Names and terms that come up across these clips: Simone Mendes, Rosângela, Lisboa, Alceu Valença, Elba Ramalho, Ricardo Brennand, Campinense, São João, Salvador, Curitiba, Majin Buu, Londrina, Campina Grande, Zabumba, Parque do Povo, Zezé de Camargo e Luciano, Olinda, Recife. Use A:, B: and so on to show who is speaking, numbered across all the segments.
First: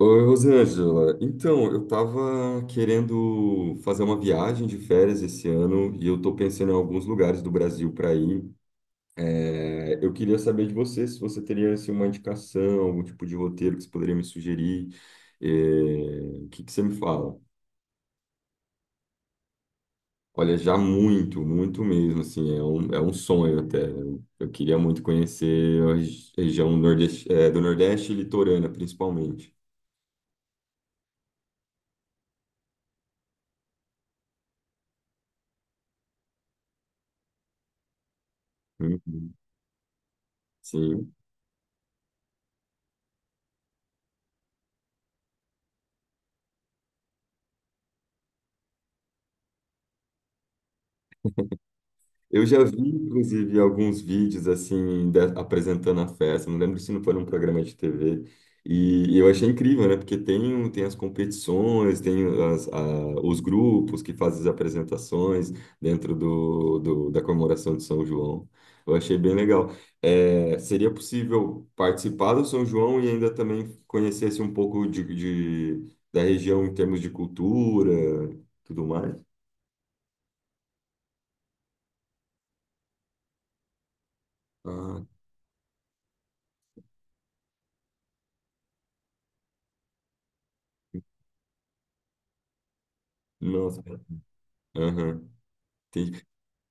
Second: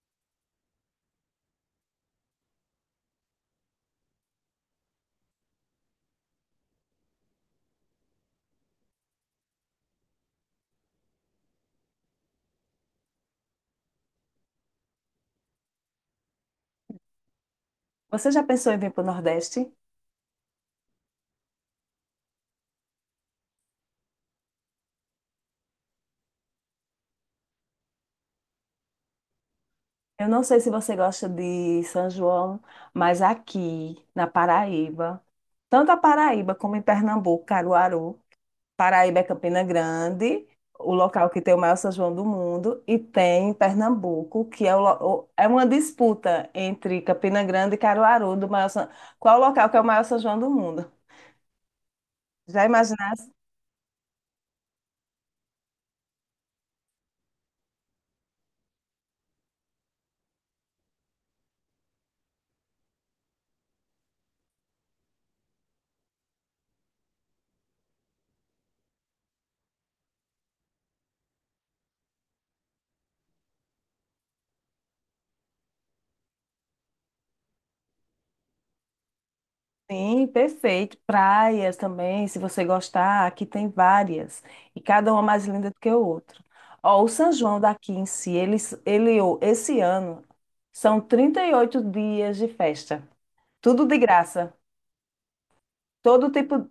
A: Oi, Rosângela. Então, eu estava querendo fazer uma viagem de férias esse ano e eu estou pensando em alguns lugares do Brasil para ir. Eu queria saber de você se você teria assim, uma indicação, algum tipo de roteiro que você poderia me sugerir. É, o que que você me fala?
B: Você já pensou em vir para o Nordeste?
A: Olha, já muito, muito mesmo, assim, é um sonho até. Eu queria muito conhecer a região nordeste, é, do Nordeste e litorânea, principalmente.
B: Eu não sei se você gosta de São João, mas aqui na Paraíba, tanto a Paraíba como em Pernambuco, Caruaru, Paraíba é
A: Uhum.
B: Campina Grande, o
A: Sim.
B: local que tem o maior São João do mundo, e tem Pernambuco, que é, é uma disputa entre Campina Grande e Caruaru do maior São... Qual o local que é o maior São João do mundo?
A: Eu já
B: Já
A: vi,
B: imaginaste?
A: inclusive, alguns vídeos assim, apresentando a festa. Não lembro se não foi num programa de TV. E eu achei incrível, né? Porque tem, tem as competições, tem os grupos que fazem as apresentações dentro da comemoração de São João. Eu achei bem legal. É, seria possível participar do São João e ainda também conhecesse um pouco da região em termos de cultura, tudo mais?
B: Sim, perfeito. Praias também, se você gostar, aqui tem várias. E
A: Ah,
B: cada uma mais linda do que o outro. Ó, o São João daqui em si, ele, ó, esse ano, são 38 dias de festa.
A: nossa.
B: Tudo de graça.
A: Aham. Entendi.
B: Todo tipo,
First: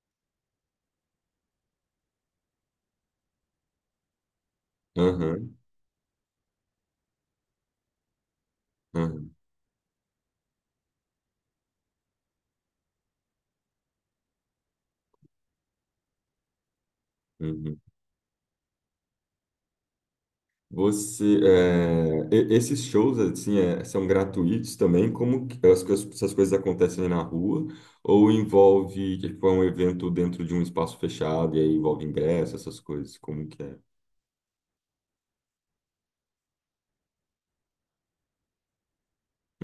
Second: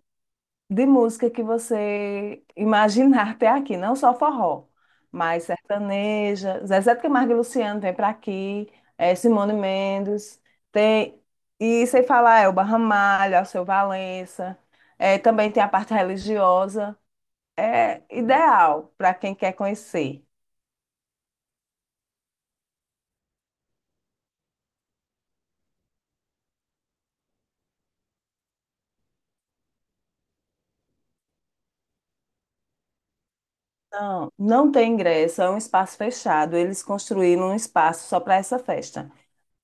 B: de música que você imaginar até aqui, não só forró, mas
A: Aham,
B: sertaneja, Zezé de Camargo e Luciano vem para aqui,
A: aham,
B: Simone Mendes, tem, e sem falar Elba Ramalho, Alceu Valença, também tem a parte religiosa,
A: uhum.
B: é ideal para quem quer conhecer.
A: Você, é, esses shows assim é, são gratuitos também? Como que as, essas coisas acontecem na rua? Ou envolve que foi um evento dentro de um espaço fechado e aí envolve ingresso, essas coisas? Como que é?
B: Não, não tem ingresso, é um espaço fechado. Eles construíram um espaço só para essa festa.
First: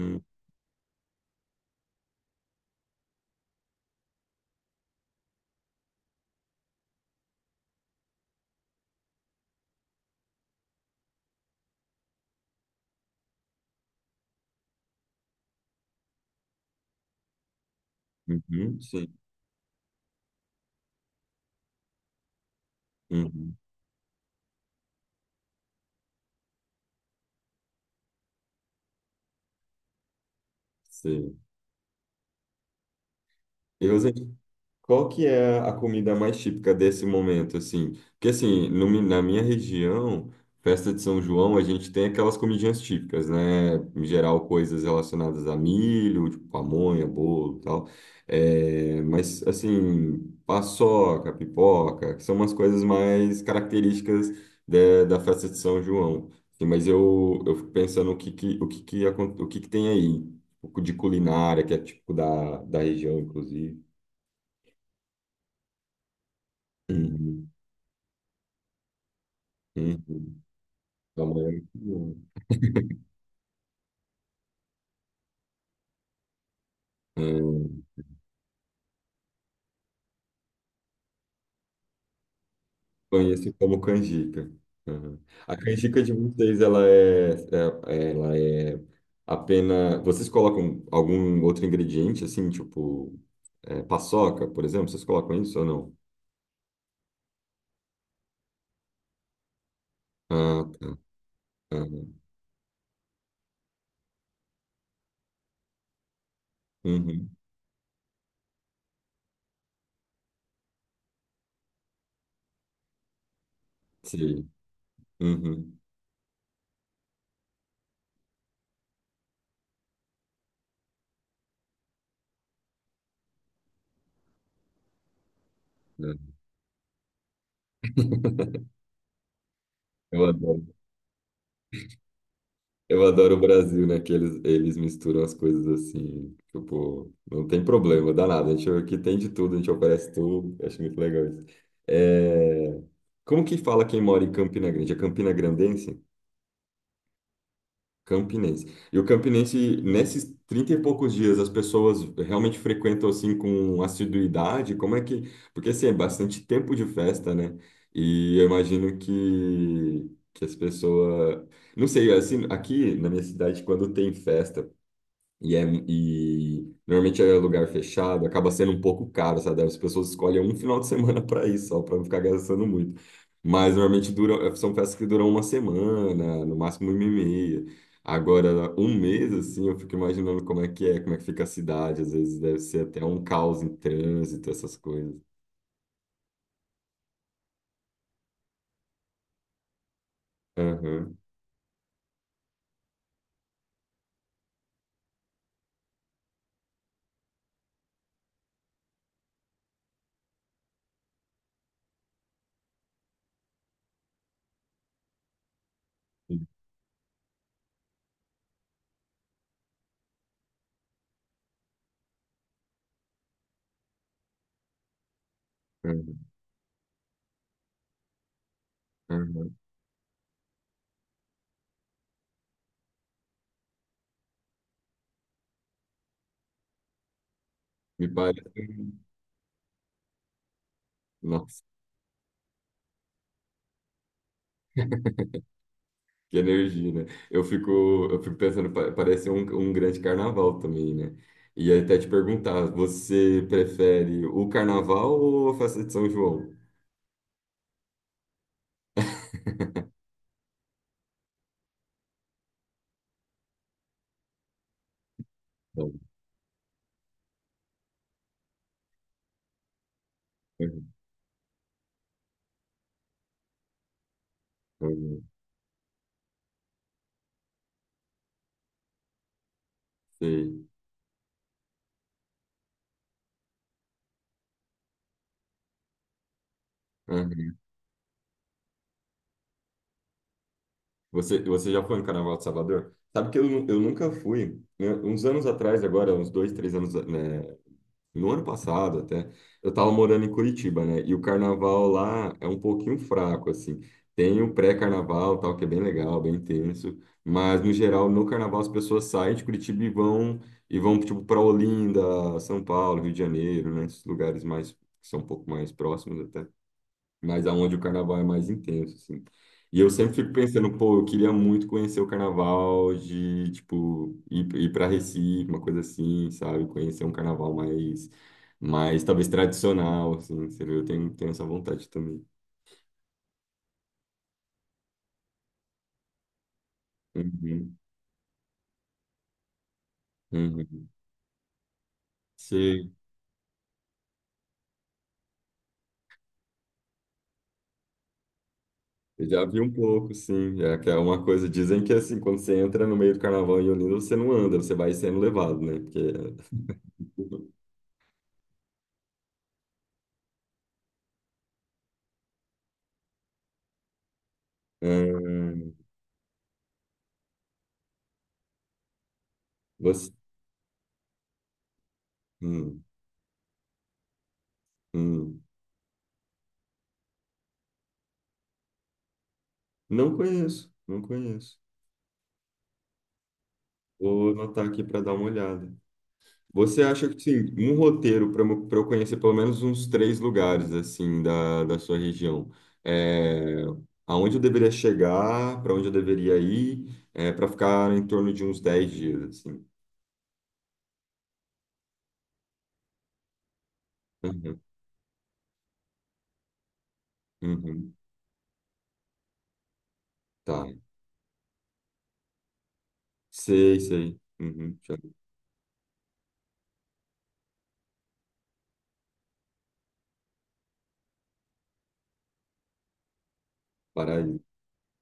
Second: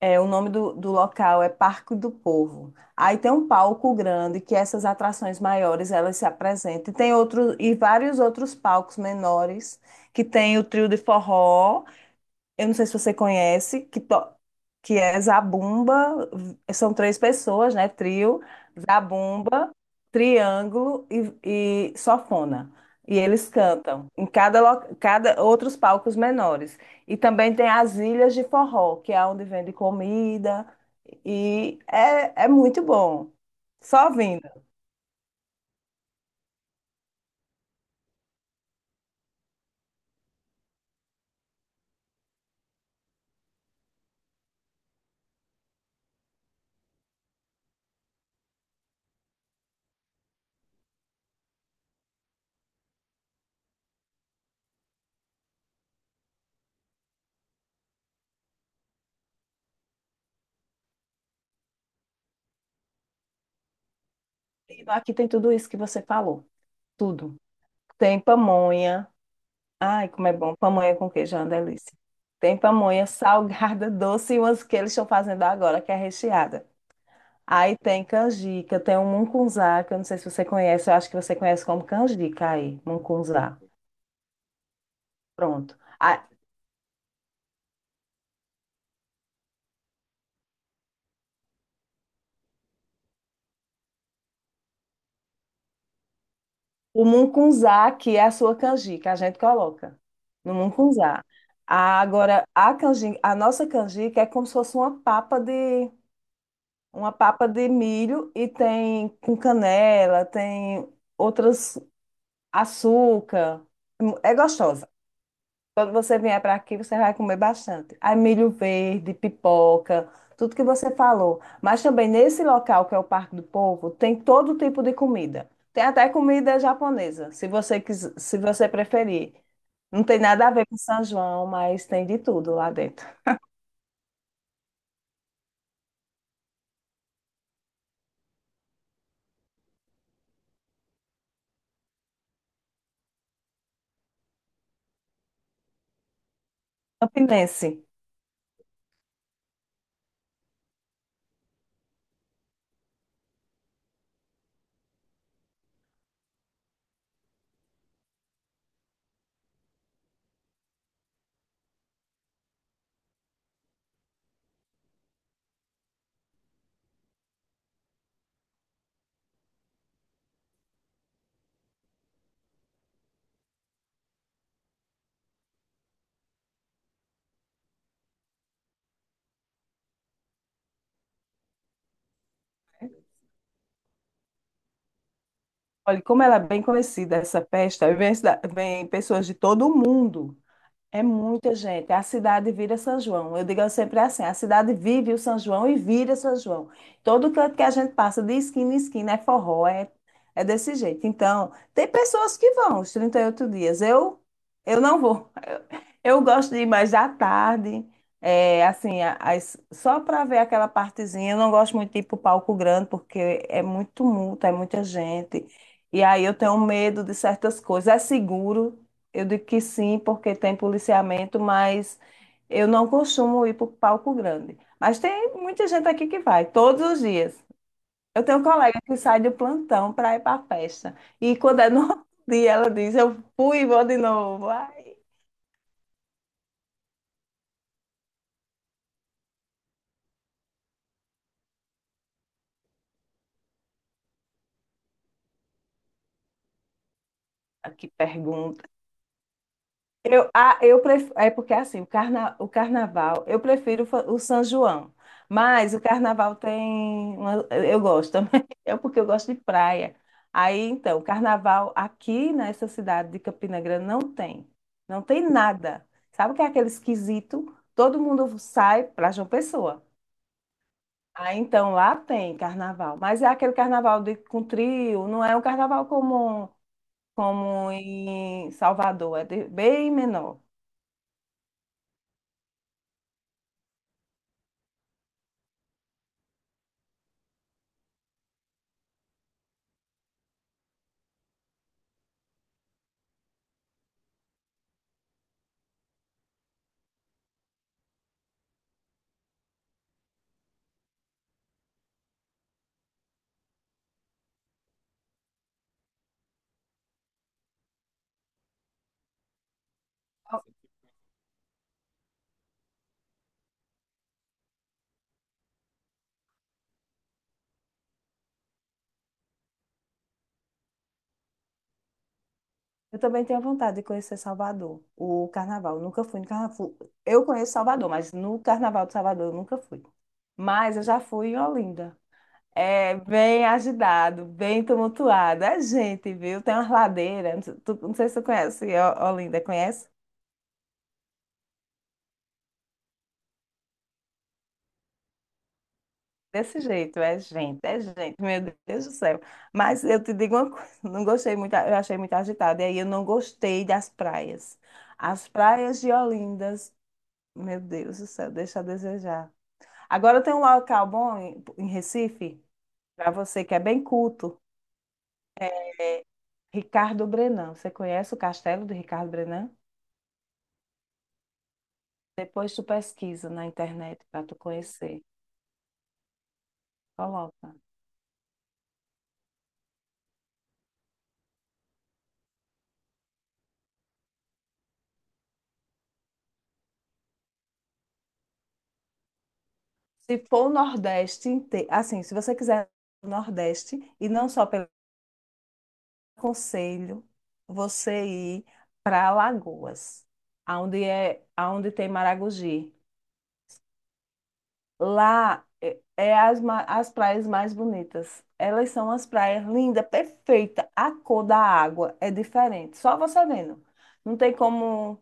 B: É, o nome do local é Parque do Povo. Aí tem um palco grande que essas atrações maiores elas se apresentam. E tem outro, e vários outros palcos menores que tem o trio de forró, eu não sei se você conhece, que é Zabumba, são 3 pessoas, né? Trio,
A: Uhum, sim,
B: Zabumba, Triângulo e Sofona. E eles
A: uhum,
B: cantam em cada, cada outros palcos menores. E também tem as Ilhas de Forró, que é onde vende comida.
A: sim.
B: E é muito bom.
A: E
B: Só
A: você?
B: vindo.
A: Qual que é a comida mais típica desse momento, assim? Porque, assim, no na minha região, festa de São João, a gente tem aquelas comidinhas típicas, né? Em geral, coisas relacionadas a milho, tipo pamonha, bolo e tal. É, mas, assim, paçoca, pipoca, que são umas coisas mais características da da festa de São João. Assim, mas eu fico pensando o que que tem aí, tipo, de culinária, que é típico da, da região, inclusive.
B: Aqui tem tudo isso que você falou. Tudo.
A: Uhum.
B: Tem pamonha. Ai, como é
A: Uhum.
B: bom. Pamonha com queijo é uma
A: Pamonha é muito
B: delícia.
A: bom.
B: Tem pamonha salgada, doce e umas que eles estão fazendo agora, que é recheada. Aí
A: Hum.
B: tem canjica, tem um mungunzá, que eu não sei se você conhece, eu acho que você conhece como canjica aí,
A: Conheço
B: mungunzá.
A: como canjica. Uhum. A
B: Pronto.
A: canjica de
B: Ah,
A: vocês, ela é apenas. Vocês colocam algum outro ingrediente, assim, tipo é, paçoca, por exemplo? Vocês colocam isso ou não?
B: o mungunzá aqui é a sua canjica, a gente coloca no
A: Ah, tá.
B: mungunzá. Ah,
A: Ah.
B: agora, a canjica, a nossa canjica é como se fosse uma
A: Uhum.
B: papa de milho e tem com canela, tem outras açúcar. É
A: Sim.
B: gostosa.
A: Uhum.
B: Quando você vier para aqui, você vai comer bastante. Aí milho verde, pipoca, tudo que você falou. Mas também nesse local, que é o Parque do Povo, tem todo tipo de comida. Tem até
A: É.
B: comida japonesa, se você quiser, se você preferir. Não tem
A: Eu
B: nada a
A: adoro.
B: ver com São João, mas tem de tudo lá dentro.
A: Eu adoro o Brasil, né? Que eles misturam as coisas assim. Tipo, não tem problema, danado. A gente aqui tem de tudo, a gente oferece tudo. Eu Acho muito legal isso. É, Como que fala quem mora em Campina Grande? É Campina Grandense?
B: Campinense.
A: Campinense. E o Campinense, nesses 30 e poucos dias, as pessoas realmente frequentam assim com assiduidade? Como é que. Porque assim, é bastante tempo de festa, né? E eu imagino que as pessoas. Não sei, assim, aqui na minha cidade, quando tem festa, e, é, e normalmente é lugar fechado, acaba sendo um pouco caro, sabe? As pessoas escolhem um final de semana para ir só para não ficar gastando muito. Mas normalmente duram, são festas que duram uma semana, no máximo uma e meia. Agora, um mês, assim, eu fico imaginando como é que é, como é que fica a cidade. Às vezes deve ser até um caos em trânsito, essas coisas.
B: Olha, como ela é bem conhecida, essa festa, vem, vem pessoas de todo o mundo. É
A: Aham,
B: muita gente. A cidade vira São João. Eu digo sempre assim: a cidade vive o São João e vira São João. Todo canto que a gente passa, de esquina em esquina, é forró, é desse jeito. Então, tem pessoas que vão os 38 dias. Eu não vou. Eu gosto de ir mais à tarde, é, assim, só para ver aquela partezinha. Eu não gosto muito de ir para o palco grande, porque é muito tumulto, é muita gente. E
A: aham,
B: aí eu tenho medo de certas coisas. É seguro. Eu digo
A: aham.
B: que sim, porque tem policiamento, mas eu não costumo ir para o palco grande. Mas tem muita gente aqui que vai, todos os dias.
A: Me
B: Eu tenho um
A: parece.
B: colega que sai do plantão para ir para a festa. E quando
A: Nossa.
B: é no outro dia, ela diz: Eu fui e vou de novo. Ai,
A: Que energia, né? Eu fico pensando, parece um, um grande carnaval também, né? E aí até te perguntar, você prefere o carnaval ou a festa de São João?
B: que pergunta. Eu, ah, eu prefiro, é porque assim, o carnaval, eu prefiro o São João, mas o
A: Bom.
B: carnaval tem, eu gosto também, é porque eu gosto de praia. Aí,
A: Uhum,
B: então, o carnaval aqui nessa cidade de Campina Grande não tem, não
A: uhum.
B: tem nada. Sabe o que é aquele esquisito? Todo mundo sai para João Pessoa.
A: Sei.
B: Aí, então, lá tem carnaval, mas é aquele carnaval de, com trio, não é um carnaval como,
A: Uhum.
B: como em Salvador, é bem menor.
A: Você, você já foi no Carnaval de Salvador? Sabe que eu, eu nunca fui. Né? Uns anos atrás, agora, uns dois, três anos, né, no ano passado até, eu estava morando em Curitiba, né? E o carnaval lá é um pouquinho fraco, assim. Tem o pré-carnaval, tal, que é bem legal, bem intenso, mas no geral, no carnaval as pessoas saem de Curitiba e vão tipo para Olinda, São Paulo, Rio de Janeiro, né? Esses lugares mais que são um pouco mais próximos até mas aonde o carnaval é mais intenso, assim. E eu sempre fico pensando, pô, eu queria muito conhecer o carnaval de, tipo, ir para Recife, uma coisa assim, sabe? Conhecer um carnaval mais, mais talvez tradicional, assim, você viu? Eu tenho, tenho essa vontade também.
B: Eu também tenho vontade de conhecer Salvador, o carnaval. Eu nunca fui no carnaval. Eu conheço
A: Uhum,
B: Salvador, mas no carnaval de Salvador eu nunca fui. Mas eu
A: uhum.
B: já fui em Olinda.
A: Sim,
B: É bem agitado, bem tumultuado. É gente, viu? Tem umas ladeiras. Não sei se tu conhece
A: eu
B: Olinda,
A: já vi um
B: conhece?
A: pouco, sim. É que é uma coisa, dizem que assim, quando você entra no meio do carnaval em Olinda, você não anda, você vai sendo levado, né? Porque...
B: Desse jeito, é gente, meu Deus do céu. Mas eu te digo uma coisa, não gostei muito, eu achei muito agitado. E aí eu não gostei das praias. As
A: Hum,
B: praias de Olindas, meu Deus do céu, deixa a desejar.
A: você...
B: Agora tem um local bom em Recife,
A: Hum,
B: para você que é bem culto,
A: hum.
B: Ricardo Brennand. Você conhece o castelo de Ricardo Brennand?
A: Não conheço, não conheço.
B: Depois tu pesquisa na internet para
A: Vou
B: tu
A: anotar aqui para
B: conhecer.
A: dar uma olhada. Você acha que, sim,
B: Coloca.
A: um roteiro para eu conhecer pelo menos uns três lugares, assim, da, da sua região? É, aonde eu deveria chegar, para onde eu deveria ir, para ficar em torno de uns 10 dias, assim.
B: Se for o Nordeste inteiro, assim, se você quiser o Nordeste, e não só
A: Uhum,
B: pelo conselho,
A: uhum,
B: você ir para Alagoas,
A: tá.
B: aonde é, aonde tem Maragogi.
A: Sei, sei. Uhum, deixa eu
B: Lá é, as praias mais bonitas. Elas são as praias lindas, perfeita. A cor da água é diferente. Só você vendo. Não
A: parar
B: tem
A: aí.
B: como.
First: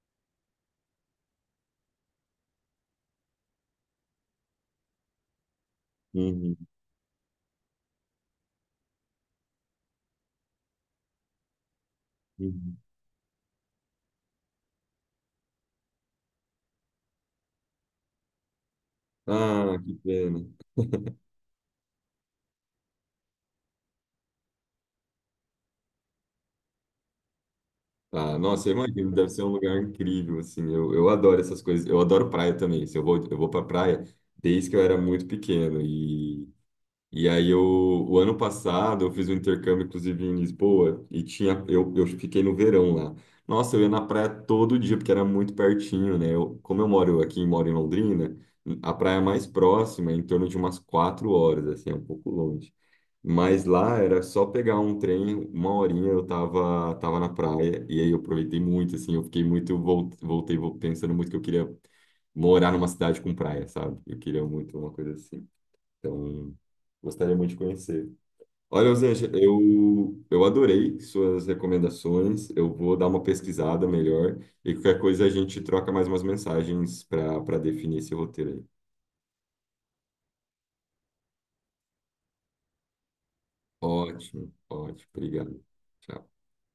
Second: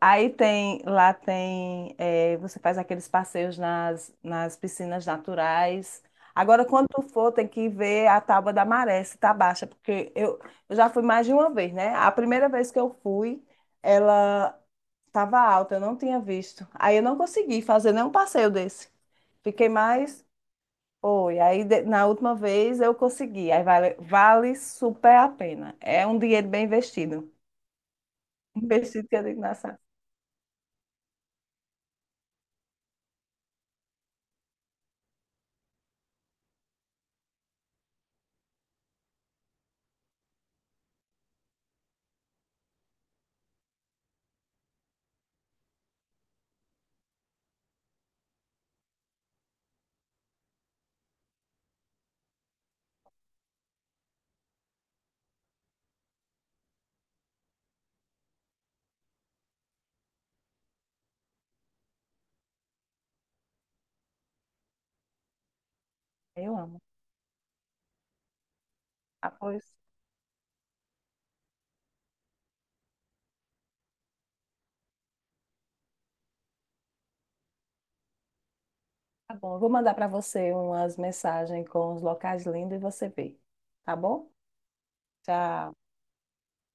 B: Aí tem, lá tem, é, você faz aqueles passeios nas piscinas naturais.
A: Uhum,
B: Agora, quando tu for, tem que ver a tábua da maré, se tá baixa, porque eu já fui mais de uma vez, né? A primeira vez
A: uhum.
B: que eu fui, ela estava alta, eu não tinha visto. Aí eu não consegui fazer nenhum passeio desse. Fiquei
A: Ah, que
B: mais.
A: pena.
B: Foi. Aí na última vez eu consegui. Aí vale, vale super a pena. É um dinheiro bem investido.
A: Ah, nossa, eu
B: Investido
A: imagino,
B: que eu
A: deve
B: digo,
A: ser um
B: nossa,
A: lugar incrível, assim, eu adoro essas coisas, eu adoro praia também, assim, eu vou pra praia desde que eu era muito pequeno, e aí eu, o ano passado eu fiz um intercâmbio, inclusive, em Lisboa, e tinha, eu fiquei no verão lá, nossa, eu ia na praia todo dia, porque era muito pertinho, né, eu, como eu moro aqui, moro em Londrina, a praia mais próxima é em torno de umas 4 horas, assim, é um pouco longe, mas lá era só pegar um trem, uma horinha eu tava, tava na praia, e aí eu aproveitei muito, assim, eu fiquei muito, pensando muito que eu queria morar numa cidade com praia, sabe? Eu queria muito uma coisa assim. Então,
B: eu amo.
A: gostaria muito de conhecer. Olha, Osanja,
B: Ah, pois
A: eu adorei suas recomendações, eu vou dar uma pesquisada melhor, e qualquer coisa a gente troca mais umas mensagens para para definir esse roteiro aí.
B: tá bom. Eu vou mandar para você umas mensagens com os locais lindos e você vê. Tá bom?
A: Ótimo, ótimo, obrigado.
B: Tchau.
A: Tchau.